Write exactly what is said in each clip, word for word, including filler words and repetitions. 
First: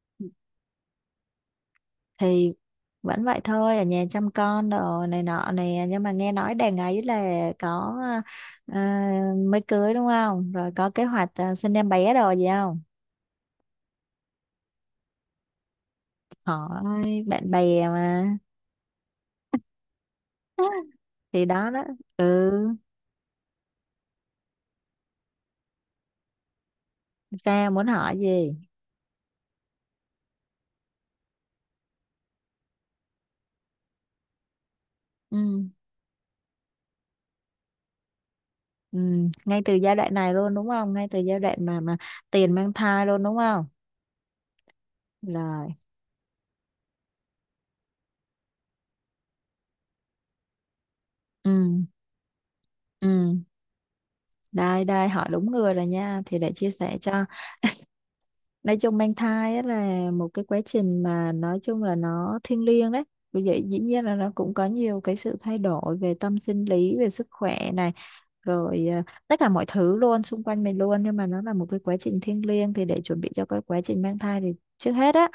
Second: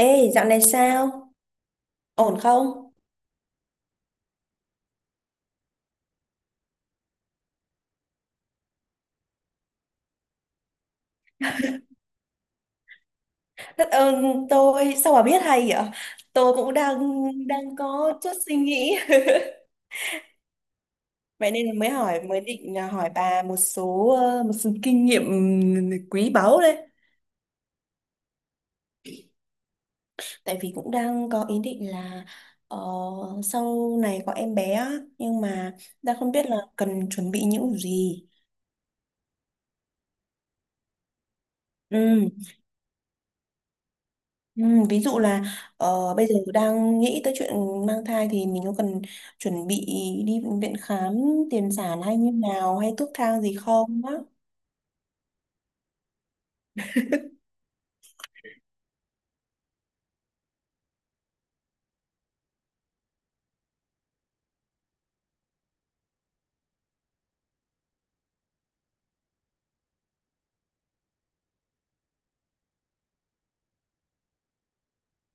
Ê, dạo này sao? Ổn Thì không? vẫn vậy thôi, ở nhà chăm con đồ này nọ nè, nhưng mà nghe nói đàn ấy là có, à, mới cưới đúng không? Rồi có kế hoạch, à, sinh em bé đồ gì không? Đất ơn tôi, sao bà biết hay vậy? Tôi cũng đang Hỏi bạn đang bè có chút mà. suy nghĩ. Thì Vậy nên đó là đó. mới hỏi, mới Ừ, định là hỏi bà một số ờ, một số kinh nghiệm quý báu đấy. sao muốn hỏi gì? Tại vì cũng đang có ý định là ờ, sau này có em bé á, nhưng Ừ. mà đang không biết là cần chuẩn bị những gì. Ừ, ngay từ giai đoạn này luôn đúng không? Ngay từ giai đoạn mà mà Ừ. tiền mang thai luôn đúng không? Ừ, ví dụ là Rồi. ờ, bây giờ đang nghĩ tới chuyện mang thai thì mình có cần chuẩn bị đi bệnh viện khám Ừ. tiền sản hay như nào hay Ừ, thuốc thang gì không á. đây đây hỏi đúng người rồi nha, thì để chia sẻ cho. Nói chung mang thai á là một cái quá trình mà nói chung là nó thiêng liêng đấy. Vì vậy dĩ nhiên là nó cũng có nhiều cái sự thay đổi về tâm sinh lý, về sức khỏe này, rồi à, tất cả mọi thứ luôn xung quanh mình luôn. Nhưng mà nó là một cái quá trình thiêng liêng, thì để chuẩn bị cho cái quá trình mang thai thì trước hết á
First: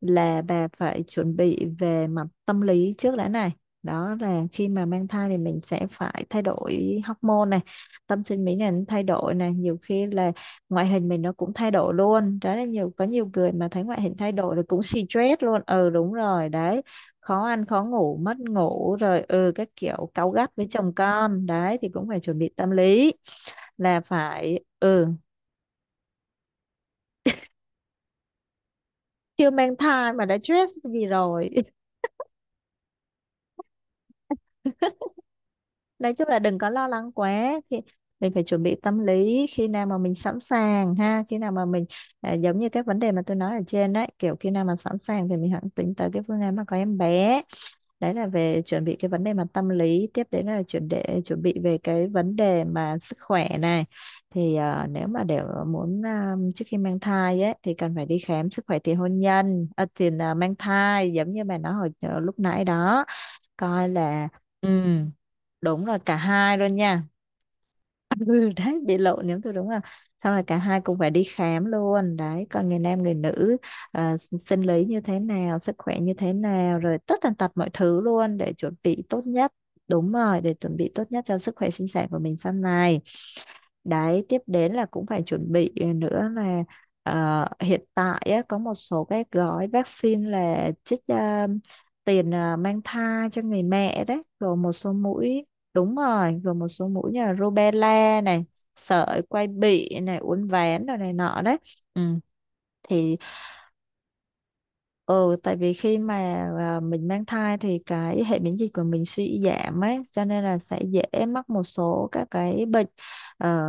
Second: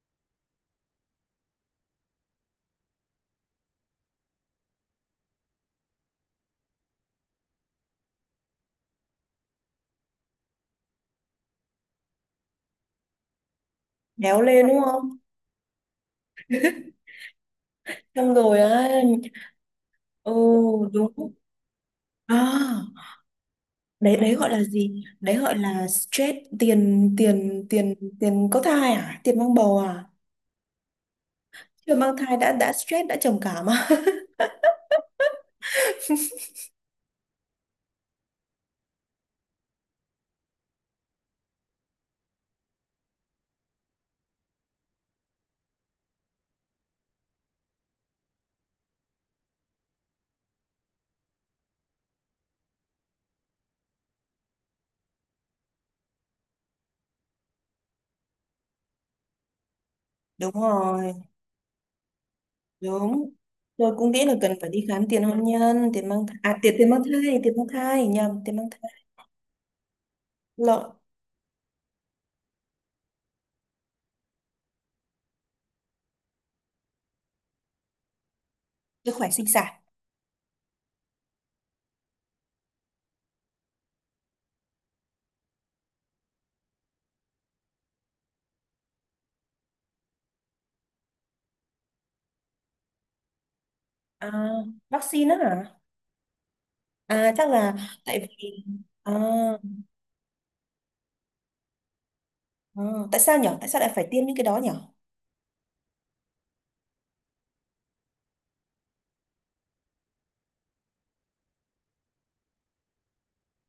là bà phải chuẩn bị về mặt tâm lý trước đã này. Đó là khi mà mang thai thì mình sẽ phải thay đổi hormone này, tâm sinh lý này nó thay đổi này, nhiều khi là ngoại hình mình nó cũng thay đổi luôn. Đó là nhiều, có nhiều người mà thấy ngoại hình thay Béo đổi rồi lên đúng cũng không? stress luôn. Ừ, đúng rồi đấy, khó ăn khó ngủ, Xong mất rồi á. ngủ rồi, ừ, các kiểu cáu Ừ, gắt với chồng đúng con đấy, thì cũng phải à. chuẩn bị tâm lý là Đấy đấy, gọi là phải. gì, Ừ, đấy gọi là stress tiền tiền tiền tiền có thai à, tiền chưa mang mang bầu à? thai mà đã stress vì rồi. Chưa mang thai đã đã stress, đã trầm cảm à? Nói chung là đừng có lo lắng quá. Khi mình phải chuẩn bị tâm lý, khi nào mà mình sẵn sàng ha, khi nào mà mình, à, giống như các vấn đề mà tôi nói ở trên đấy, kiểu khi nào mà sẵn sàng thì mình hẳn tính tới cái phương án mà có em bé. Đấy là về chuẩn bị cái vấn đề mà tâm lý. Tiếp đến là chuẩn, để chuẩn bị về cái vấn đề mà sức khỏe này, thì à, nếu mà để muốn, à, trước khi mang thai ấy thì cần phải đi khám sức khỏe tiền hôn nhân, à, tiền, à, Đúng mang thai, rồi, giống như bà nói hồi ờ, lúc nãy đó, đúng coi rồi, cũng nghĩ là. là cần Ừ, phải đi khám tiền hôn đúng nhân, rồi, tiền cả mang thai, hai à tiền, luôn tiền nha. mang thai tiền mang thai nhầm Ừ, tiền mang đấy bị thai lộ nếu tôi đúng là, xong rồi cả hai lộn. cũng phải đi khám luôn đấy, còn người nam người nữ, à, s- sinh lý như thế nào, sức khỏe như thế nào, rồi tất tần tật mọi thứ luôn, để chuẩn bị Sức tốt khỏe sinh nhất. sản. Đúng rồi, để chuẩn bị tốt nhất cho sức khỏe sinh sản của mình sau này. Đấy, tiếp đến là cũng phải chuẩn bị nữa là, ờ, hiện tại á, có một số cái gói vaccine là chích, ờ, tiền, ờ, mang thai cho người mẹ đấy, rồi à, một số Vaccine á mũi. hả? Đúng rồi, gồm một số mũi như À là chắc là rubella tại này, vì à, sởi quai bị này, uốn ván rồi này nọ đấy. Ừ. à, Thì, tại sao nhở, tại sao lại phải tiêm những cái đó nhở? ừ, tại vì khi mà, à, mình mang thai thì cái hệ miễn dịch của mình suy giảm ấy, cho nên là sẽ dễ mắc một số các cái bệnh, ờ,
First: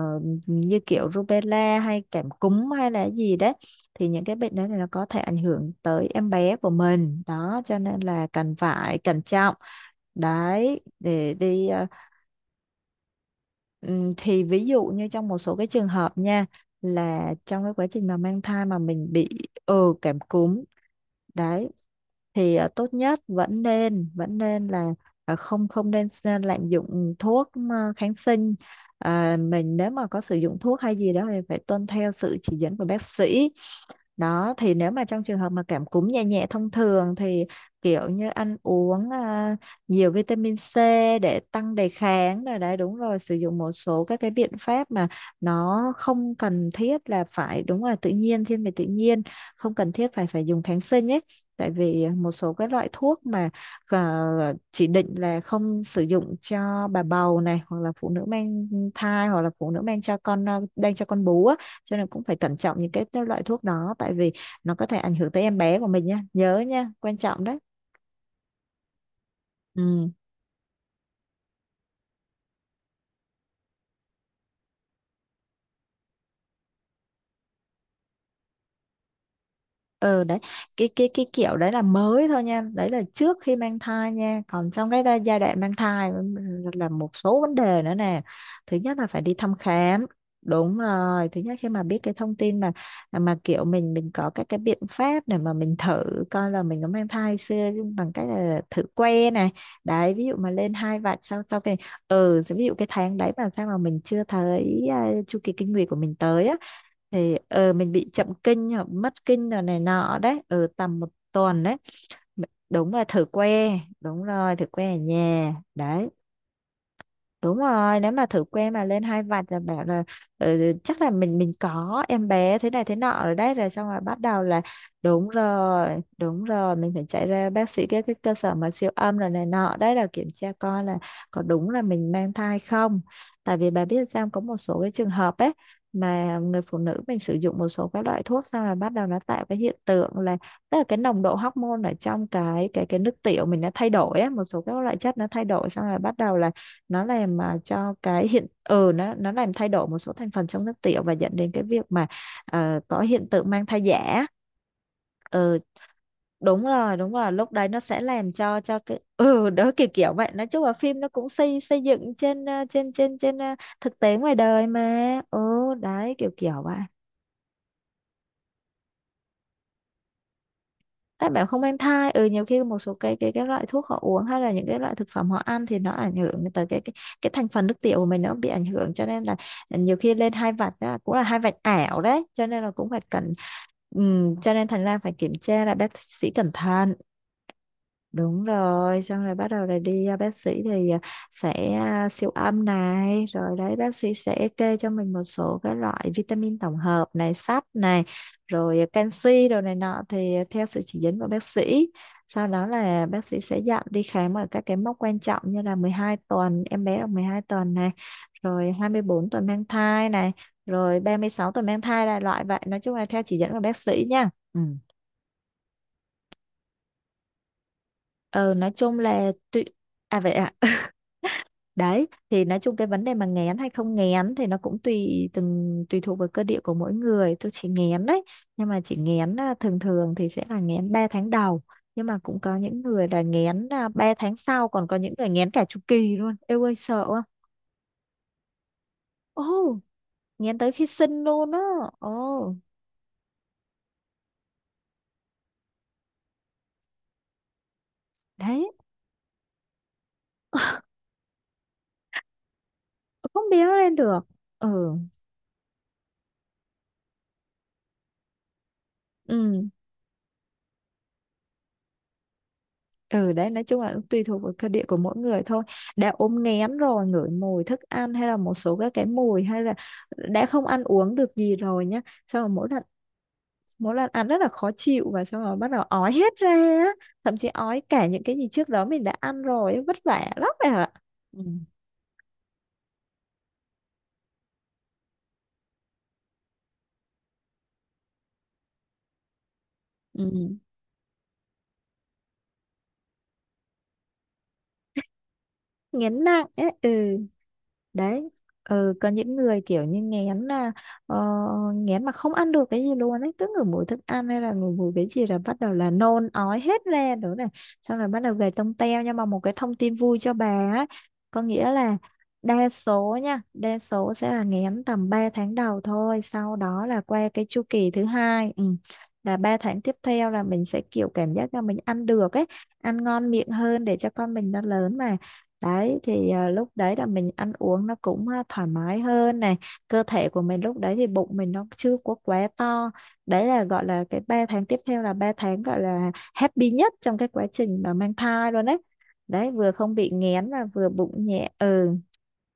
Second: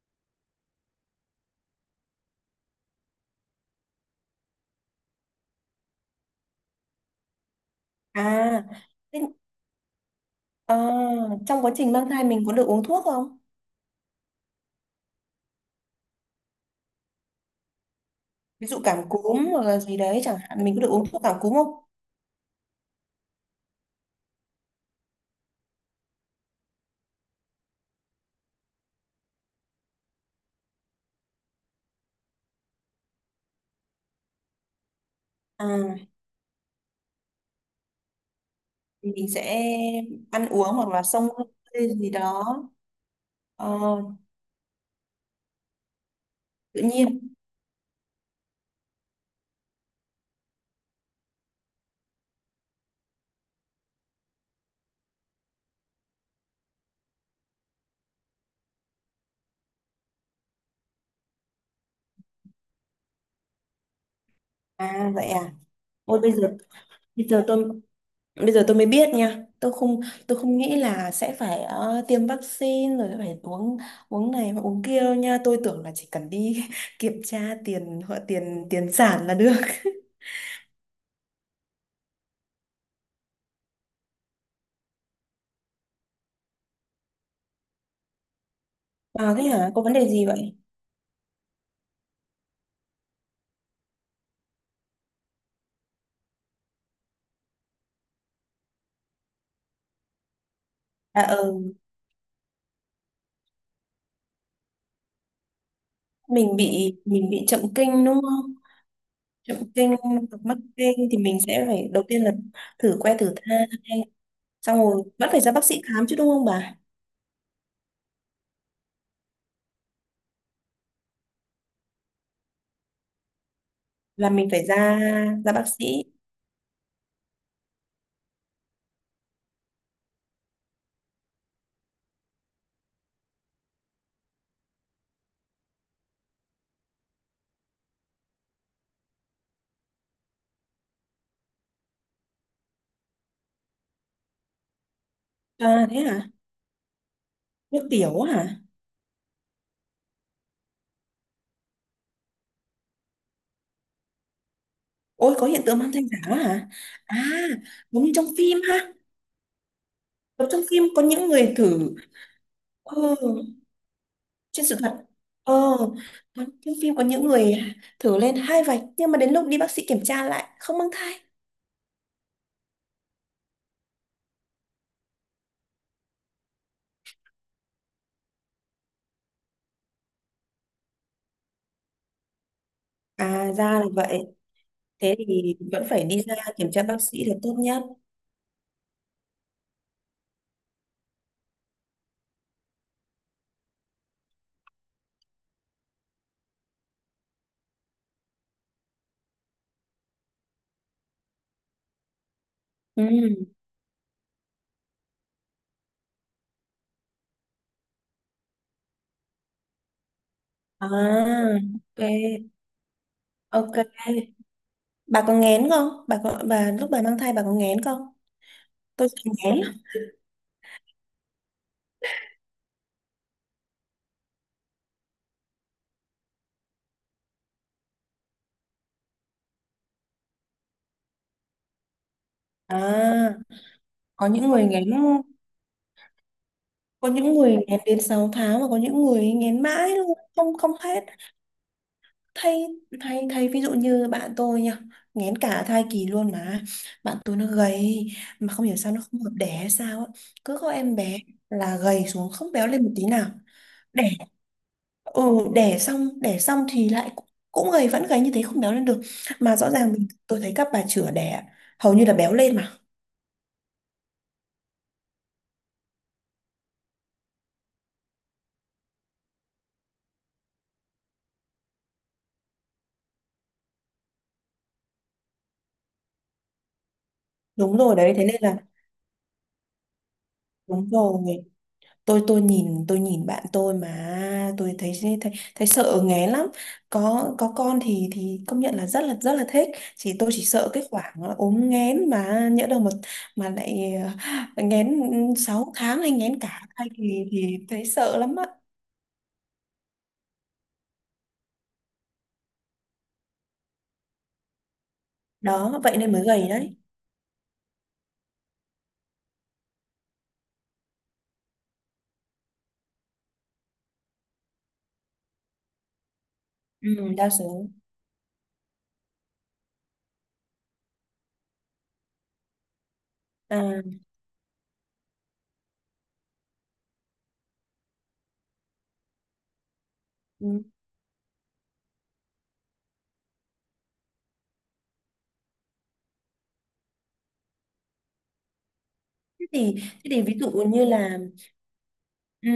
như kiểu rubella hay cảm cúm hay là gì đấy. Thì những cái bệnh đó thì nó có thể ảnh hưởng tới em bé của mình đó, cho nên là cần à, phải cẩn thế- trọng À đấy, để trong đi, quá ờ. trình mang thai mình có được uống thuốc không? Ừm, thì ví dụ như trong một số cái trường hợp nha, là trong cái quá trình mà mang thai Ví mà dụ mình cảm bị, cúm hoặc là ừ, gì cảm đấy chẳng cúm hạn, mình có được uống thuốc cảm cúm đấy, không? thì à, tốt nhất vẫn nên, vẫn nên là à, không không nên s- lạm dụng thuốc, à, kháng sinh. À, mình nếu mà có sử dụng thuốc hay gì đó thì phải tuân theo sự chỉ dẫn của bác sĩ. Đó thì nếu mà trong trường hợp mà cảm cúm À nhẹ nhẹ thông thường thì kiểu như ăn uống, thì mình à, sẽ nhiều ăn vitamin uống C hoặc là xông để tăng đề hơi gì kháng đó. rồi đấy. Đúng rồi, sử dụng Ờ, một số các cái biện pháp mà nó không cần tự thiết nhiên. là phải, đúng là tự nhiên, thiên về tự nhiên, không cần thiết phải phải dùng kháng sinh ấy. Tại vì một số cái loại thuốc mà, à, chỉ định là không sử dụng cho bà bầu này, hoặc là phụ nữ mang thai, hoặc là phụ nữ mang cho con, à, đang cho con bú á, cho nên cũng phải cẩn trọng những cái loại thuốc đó. Tại vì nó có thể À ảnh vậy hưởng tới à. em bé của mình Ôi nhá, bây giờ, nhớ nhá, quan bây trọng giờ đấy. tôi bây giờ tôi mới biết nha. Tôi không Ừ. tôi không nghĩ là sẽ phải ờ, tiêm vaccine rồi phải uống uống này và uống kia đâu nha. Tôi tưởng là chỉ cần đi kiểm tra tiền họ, tiền tiền sản là được. Ừ đấy, cái cái cái kiểu đấy là mới thôi nha, đấy là trước khi mang thai nha. Còn trong cái đa- giai đoạn mang thai là một số vấn đề nữa nè. Thứ nhất là phải đi À thế thăm hả? Có vấn khám. đề gì vậy? Đúng rồi, thứ nhất khi mà biết cái thông tin mà mà kiểu mình mình có các cái biện pháp để mà mình thử coi là mình có mang thai xưa, bằng cách là thử que này. Đấy, ví dụ mà lên hai vạch, À sau sau ừ, cái, ừ, ví dụ cái tháng đấy mà sao mà mình chưa thấy, à, chu kỳ kinh nguyệt của mình tới á, mình bị mình thì bị chậm ờ mình kinh bị đúng chậm không? kinh hoặc mất kinh Chậm rồi này kinh nọ hoặc đấy, mắc ở tầm kinh một thì mình tuần sẽ đấy. phải đầu tiên là Đúng thử là que thử thử thai, que, đúng rồi, thử xong que ở rồi vẫn phải ra nhà bác sĩ khám đấy. chứ đúng không bà? Đúng rồi, nếu mà thử que mà lên hai vạch là bảo là, ừ, ừ, chắc là mình mình có em bé thế này thế nọ ở đấy, rồi xong rồi bắt Là đầu mình là. phải ra, Đúng ra bác rồi, sĩ. đúng rồi, mình phải chạy ra bác sĩ, các cái cơ sở mà siêu âm rồi này nọ đấy, là kiểm tra coi là có đúng là mình mang thai không. Tại vì bà biết sao, có một số cái trường hợp ấy mà người phụ nữ mình sử dụng một số các loại thuốc xong là bắt đầu nó tạo cái hiện tượng là, tức là cái nồng độ hormone ở trong cái cái cái nước tiểu mình nó thay đổi á, một số các loại chất nó thay đổi xong À rồi thế bắt hả? đầu là nó làm mà Nước cho tiểu cái hiện, hả? ừ, nó nó làm thay đổi một số thành phần trong nước tiểu, và dẫn đến cái việc mà, ờ, có hiện tượng mang thai giả. Ôi có Ừ, hiện tượng mang thai giả đó đúng hả? rồi, đúng À, rồi, lúc đấy nó sẽ giống như trong làm phim cho cho ha. cái ừ đó, kiểu kiểu vậy. Nói Giống trong chung là phim phim có nó những cũng người xây xây thử, dựng trên ờ, trên ừ, trên trên ờ, thực tế ngoài trên đời sự thật. mà, ừ Ờ, đấy, kiểu có- kiểu trong vậy. phim có những người thử lên hai vạch nhưng mà đến lúc đi bác sĩ kiểm tra lại không mang thai. Các bạn không mang thai, ừ, nhiều khi một số cái cái cái loại thuốc họ uống, hay là những cái loại thực phẩm họ ăn, thì nó ảnh hưởng tới cái cái, cái thành phần nước tiểu của mình nó bị ảnh hưởng, cho nên là, ừ, nhiều khi lên hai vạch á, cũng là hai vạch ảo đấy, cho nên là cũng phải cần, À ra là vậy. ừm, cho nên thành ra phải Thế kiểm thì tra là vẫn bác phải đi sĩ ra cẩn kiểm tra thận. bác sĩ là tốt nhất. Đúng rồi, xong rồi bắt đầu là đi, à, bác sĩ thì à, sẽ à, siêu âm này, rồi đấy bác sĩ sẽ kê cho mình một số các loại vitamin tổng hợp này, sắt này, rồi à, canxi đồ này nọ, thì à, theo sự chỉ dẫn của bác sĩ. Sau đó là bác sĩ Ừ. sẽ dặn đi khám ở các cái mốc quan trọng, như là mười hai tuần, em bé được mười hai tuần này, rồi hai mươi bốn tuần mang thai này, À, rồi ba mươi sáu tuần mang thai là loại vậy. Nói chung là theo chỉ dẫn của bác ok, sĩ ok. nha. Ừ. Bà có nghén không? Bà có bà lúc bà mang thai bà có nghén không? Ờ, nói chung Tôi là sợ nghén tuy... lắm. À vậy ạ. Đấy, thì nói chung cái vấn đề mà nghén hay không nghén thì nó cũng tùy, từng tùy thuộc vào cơ địa của mỗi người. Tôi chỉ nghén đấy, nhưng mà chỉ nghén à, thường thường thì sẽ là nghén ba tháng đầu. Nhưng mà cũng có À, những người là nghén à, ba có tháng những người sau, nghén còn có những người nghén cả chu kỳ luôn. Eo ơi sợ có quá. những người nghén đến sáu tháng, và có những người Ồ, nghén mãi luôn, không nghén không tới khi hết. sinh luôn á. thay Ồ, thay thay ví dụ như bạn tôi nha, nghén cả thai kỳ luôn mà. Bạn tôi nó gầy, mà không đấy, hiểu sao nó không hợp đẻ hay sao á, cứ có em bé là gầy xuống, không béo lên một tí nào. không biết lên Đẻ, được. Ừ, ừ, đẻ xong đẻ xong thì lại cũng, cũng gầy, vẫn gầy như thế, không béo lên được. Mà ừ. rõ ràng mình, tôi thấy các bà chữa đẻ hầu như là béo lên mà. Ừ đấy, nói chung là cũng tùy thuộc vào cơ địa của mỗi người thôi. Đã ốm nghén rồi, ngửi mùi thức ăn hay là một số các cái mùi, hay là đã không ăn uống được gì rồi nhá. Xong rồi mỗi lần mỗi lần ăn rất là khó chịu, và xong rồi bắt đầu ói hết ra á. Thậm chí Đúng ói rồi cả đấy, những thế cái nên gì là trước đó mình đã ăn rồi ấy, vất vả lắm rồi đúng ạ. Ừ. rồi. Tôi tôi nhìn tôi nhìn bạn tôi mà tôi thấy, thấy thấy sợ nghé lắm. Có có con thì thì công nhận là rất là rất là thích. Chỉ tôi chỉ Ừ. sợ cái khoảng là ốm nghén, mà nhỡ đâu mà mà lại ờ, nghén sáu tháng hay nghén nghén nặng cả ấy, thai ừ. thì thì thấy sợ Đấy. lắm á. Ừ, có những người kiểu như nghén là ờ, nghén mà không ăn được cái gì luôn ấy, cứ ngửi mùi thức ăn hay là ngửi mùi cái gì là bắt đầu Đó là vậy nên mới nôn gầy ói đấy. hết ra nữa này. Xong rồi bắt đầu gầy tông teo, nhưng mà một cái thông tin vui cho bà ấy có nghĩa là đa số nha, đa số sẽ là nghén tầm ba tháng đầu thôi, sau đó Ừ, là qua đa cái chu số. kỳ thứ hai. Ừ. Là ba tháng tiếp theo là mình sẽ kiểu cảm giác là mình ăn được ấy, ăn ngon miệng À, hơn để cho con mình nó lớn mà. Đấy thì à, lúc đấy là mình ăn uống nó cũng à, thoải mái hơn này. Cơ thể của mình ừ. lúc đấy thì bụng mình nó chưa có quá to. Đấy là gọi là cái ba tháng tiếp theo là ba tháng gọi là happy nhất trong cái quá trình mà mang thai luôn đấy. thế Đấy, vừa thì không bị thế thì ví nghén dụ và như vừa là bụng nhẹ. Ừ. ừ,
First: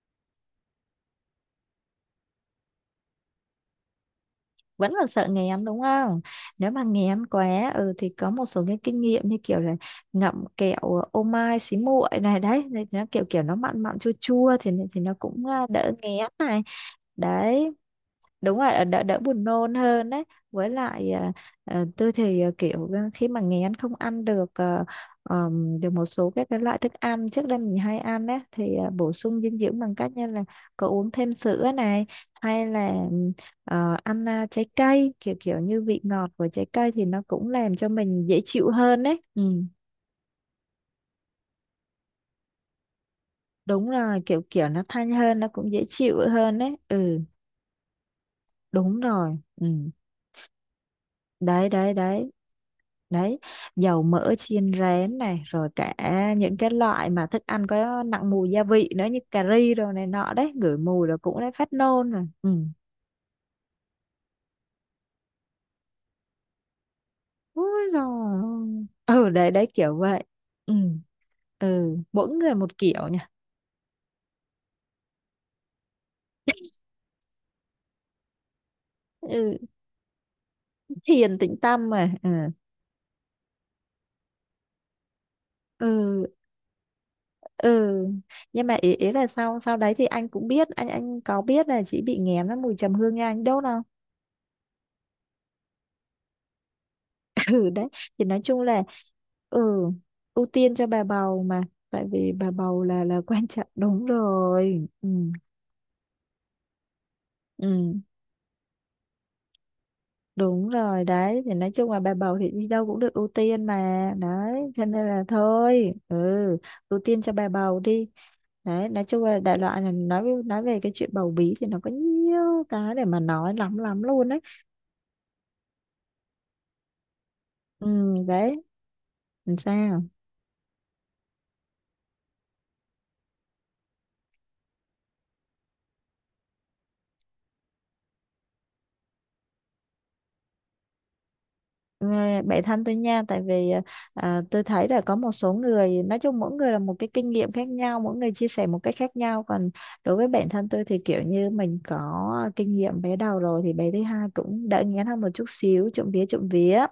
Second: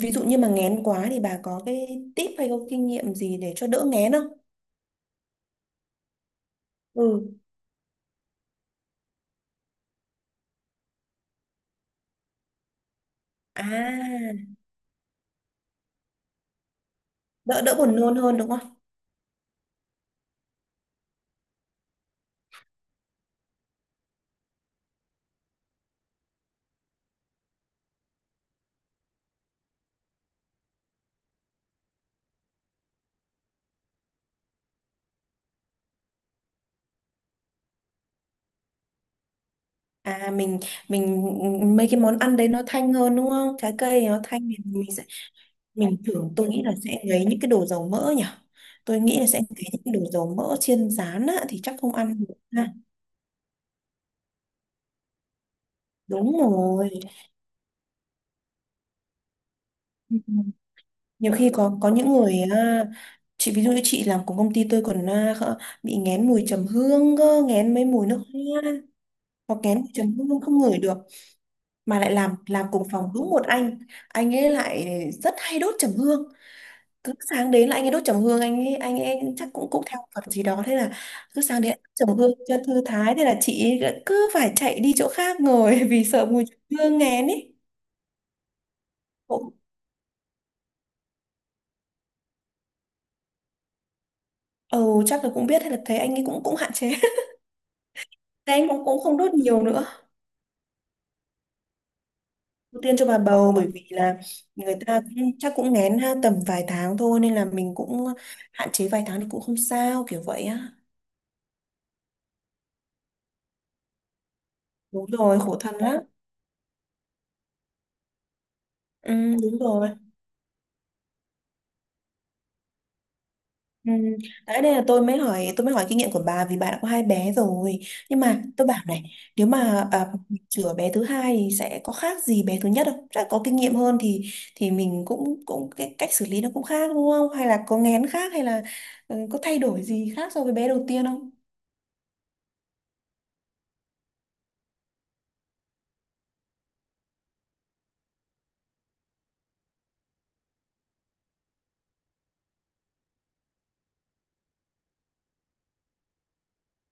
ví dụ như mà nghén quá thì bà có cái tip hay có kinh nghiệm gì để cho đỡ nghén không? Vẫn là sợ nghén đúng không? Nếu mà nghén Ừ. quá, ừ, thì có một số cái kinh nghiệm như kiểu là ngậm kẹo ô mai xí muội này. Đấy thì nó kiểu kiểu nó mặn mặn chua À, chua thì thì nó cũng à, đỡ nghén này. đỡ Đấy, đỡ buồn nôn hơn đúng đúng không? rồi, đỡ đỡ buồn nôn hơn đấy. Với lại à, à, tôi thì à, kiểu ờ, khi mà nghén không ăn được à, ờm, được một số các cái loại thức ăn trước đây mình hay ăn đấy thì à, bổ sung dinh dưỡng bằng cách như là có uống thêm sữa này, hay là ừm, ờ, ăn à, trái cây, kiểu kiểu như vị ngọt của trái cây thì nó cũng làm cho mình dễ chịu hơn đấy. Ừ. À mình mình mấy cái món ăn đấy nó thanh hơn đúng không, trái Đúng cây nó rồi, thanh kiểu thì kiểu nó mình sẽ, thanh hơn nó cũng dễ mình chịu tưởng, tôi hơn nghĩ là đấy. sẽ Ừ. ngấy những cái đồ dầu mỡ nhỉ. Tôi Đúng nghĩ là rồi. sẽ ngấy Ừ. những cái đồ dầu mỡ chiên rán á, thì Đấy chắc không đấy ăn đấy. được ha. Đấy, dầu mỡ chiên rén này, rồi cả Đúng những cái rồi. loại mà thức ăn có nặng mùi gia vị nữa như cà ri rồi này Ừ. nọ, đấy ngửi mùi là Nhiều cũng đã khi phát có có nôn những rồi. người Ừ. à, chị, ví dụ như chị làm cùng công ty tôi còn à, khờ- bị nghén mùi trầm hương cơ, nghén mấy Ôi mùi nước hoa rồi. Ừ đấy hoặc đấy nghén mùi kiểu trầm vậy. hương không Ừ. ngửi được. Ừ, Mà lại mỗi làm người làm một cùng kiểu phòng nha. đúng một anh anh ấy lại rất hay đốt trầm hương. Cứ sáng đến là anh ấy đốt trầm hương, anh ấy anh ấy chắc Ừ, cũng cũng theo Phật gì đó, thế là thiền cứ tĩnh sáng đến đốt tâm trầm mà. Ừ hương cho thư thái, thế là chị ấy cứ phải chạy đi chỗ khác ngồi vì ừ. sợ mùi hương nghén ấy. Ừ. Nhưng mà ý, ý là Cũng- sau sau đấy thì anh cũng biết, anh anh có biết là chị bị nghén với mùi trầm hương nha, anh đốt không? ừ chắc là cũng biết hay là thấy anh ấy cũng cũng hạn chế. Ừ. Đấy thì nói Thế chung anh là, cũng cũng không đốt ừ, nhiều nữa. ưu tiên cho bà bầu mà, tại vì bà bầu Ưu tiên là cho bà là quan bầu, trọng, bởi vì đúng là người rồi. ta Ừ. cũng, chắc cũng nghén ha, tầm vài tháng thôi nên là mình Ừ cũng hạn chế vài tháng thì cũng không sao, kiểu vậy đúng á. rồi. Đấy thì nói chung là bà bầu thì đi đâu cũng được ưu tiên mà, đấy cho nên Đúng là rồi, khổ thân thôi. lắm. Ừ, ưu tiên cho bà bầu đi. Đấy, nói Ừ, chung là đại đúng loại rồi. là nói nói về cái chuyện bầu bí thì nó có nhiều cái để mà nói lắm Ừ. lắm luôn đấy. Đấy đây là tôi mới hỏi, tôi mới hỏi kinh nghiệm của bà vì bà đã có hai bé rồi, Ừ. nhưng mà Đấy. tôi bảo này, nếu Làm mà sao? à, chữa bé thứ hai thì sẽ có khác gì bé thứ nhất không? Chắc có kinh nghiệm hơn thì thì mình cũng, cũng cái cách xử lý nó cũng khác đúng không? Hay là có nghén khác, hay là ừ, có thay đổi gì khác so với bé đầu tiên không? Nghe bạn thân tôi nha, tại vì ờ, à, tôi thấy là có một số người nói chung mỗi người là một cái kinh nghiệm khác nhau, mỗi người chia sẻ một cách khác nhau. Còn đối với bản thân tôi thì kiểu như mình có kinh nghiệm bé đầu rồi thì bé thứ hai cũng đỡ ngén hơn một chút xíu, trộm vía trộm vía.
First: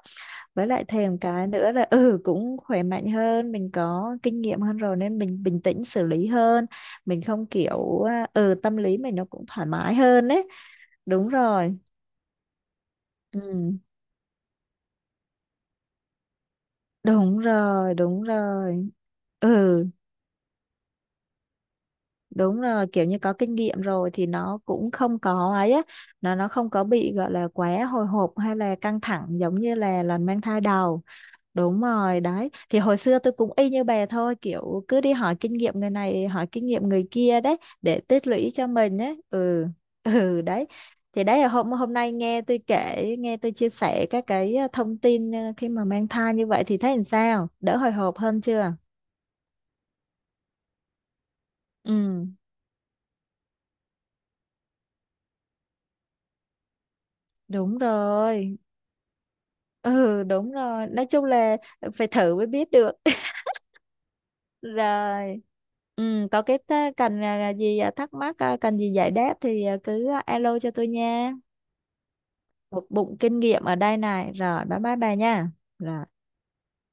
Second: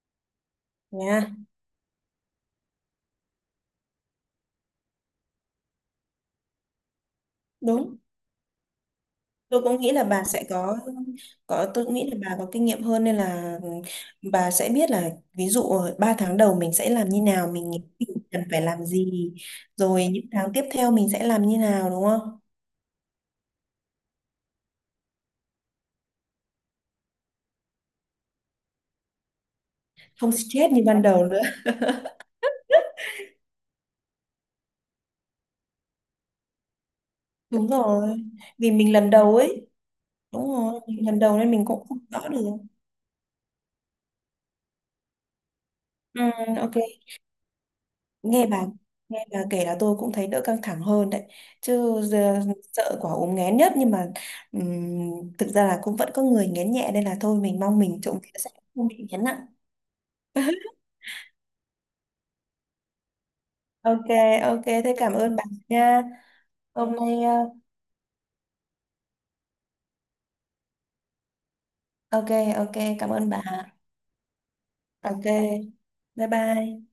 Với lại thêm Nha cái nữa là, ừ, cũng khỏe mạnh hơn, mình có kinh nghiệm hơn rồi nên mình bình tĩnh xử lý hơn, mình không đúng. kiểu à, ừ, tâm lý mình nó cũng Tôi thoải cũng nghĩ mái là bà hơn sẽ đấy. có Đúng có rồi. tôi cũng nghĩ là bà có kinh nghiệm hơn nên là Ừ, bà sẽ biết là ví dụ ba tháng đầu mình sẽ làm như đúng nào, mình nghĩ rồi, đúng cần phải làm rồi. gì, Ừ. rồi những tháng tiếp theo mình sẽ làm như nào đúng không. Đúng rồi, kiểu như có kinh nghiệm rồi thì nó cũng không có ấy á, nó nó không có bị gọi là quá hồi hộp hay là căng thẳng giống như là lần Không mang thai stress như đầu. ban đầu nữa. Đúng rồi. Đấy thì hồi xưa tôi cũng y như bà thôi, kiểu cứ đi hỏi kinh nghiệm người này, hỏi kinh nghiệm người kia đấy Đúng để rồi, tích lũy cho vì mình mình lần ấy. đầu Ừ ấy, ừ đúng đấy. rồi mình lần Thì đầu đấy là nên mình hôm cũng hôm không nay rõ nghe được. tôi kể, nghe tôi chia sẻ các cái ờ, thông tin ờ, khi mà mang Ừ, thai như vậy ok. thì thấy làm sao, đỡ hồi hộp hơn nghe bà chưa? nghe bà kể là tôi cũng thấy đỡ căng thẳng hơn đấy, chứ Ừ. giờ sợ quả ốm nghén nhất, nhưng mà ừm, thực ra là cũng vẫn có người nghén nhẹ nên là thôi mình Đúng mong mình trộm vía sẽ rồi. không bị nghén nặng. Ừ, đúng rồi, nói chung là phải thử mới biết được. Ok, ok, thế cảm ơn Rồi. bà nha. Ừ, có cái ta- Hôm nay cần ờ, à, gì à, thắc mắc à, cần gì giải đáp thì à, cứ à, alo cho tôi nha. ok, ok Một cảm bụng ơn kinh bà. nghiệm ở đây này, rồi bye bye bà Ok nha. Rồi. bye bye.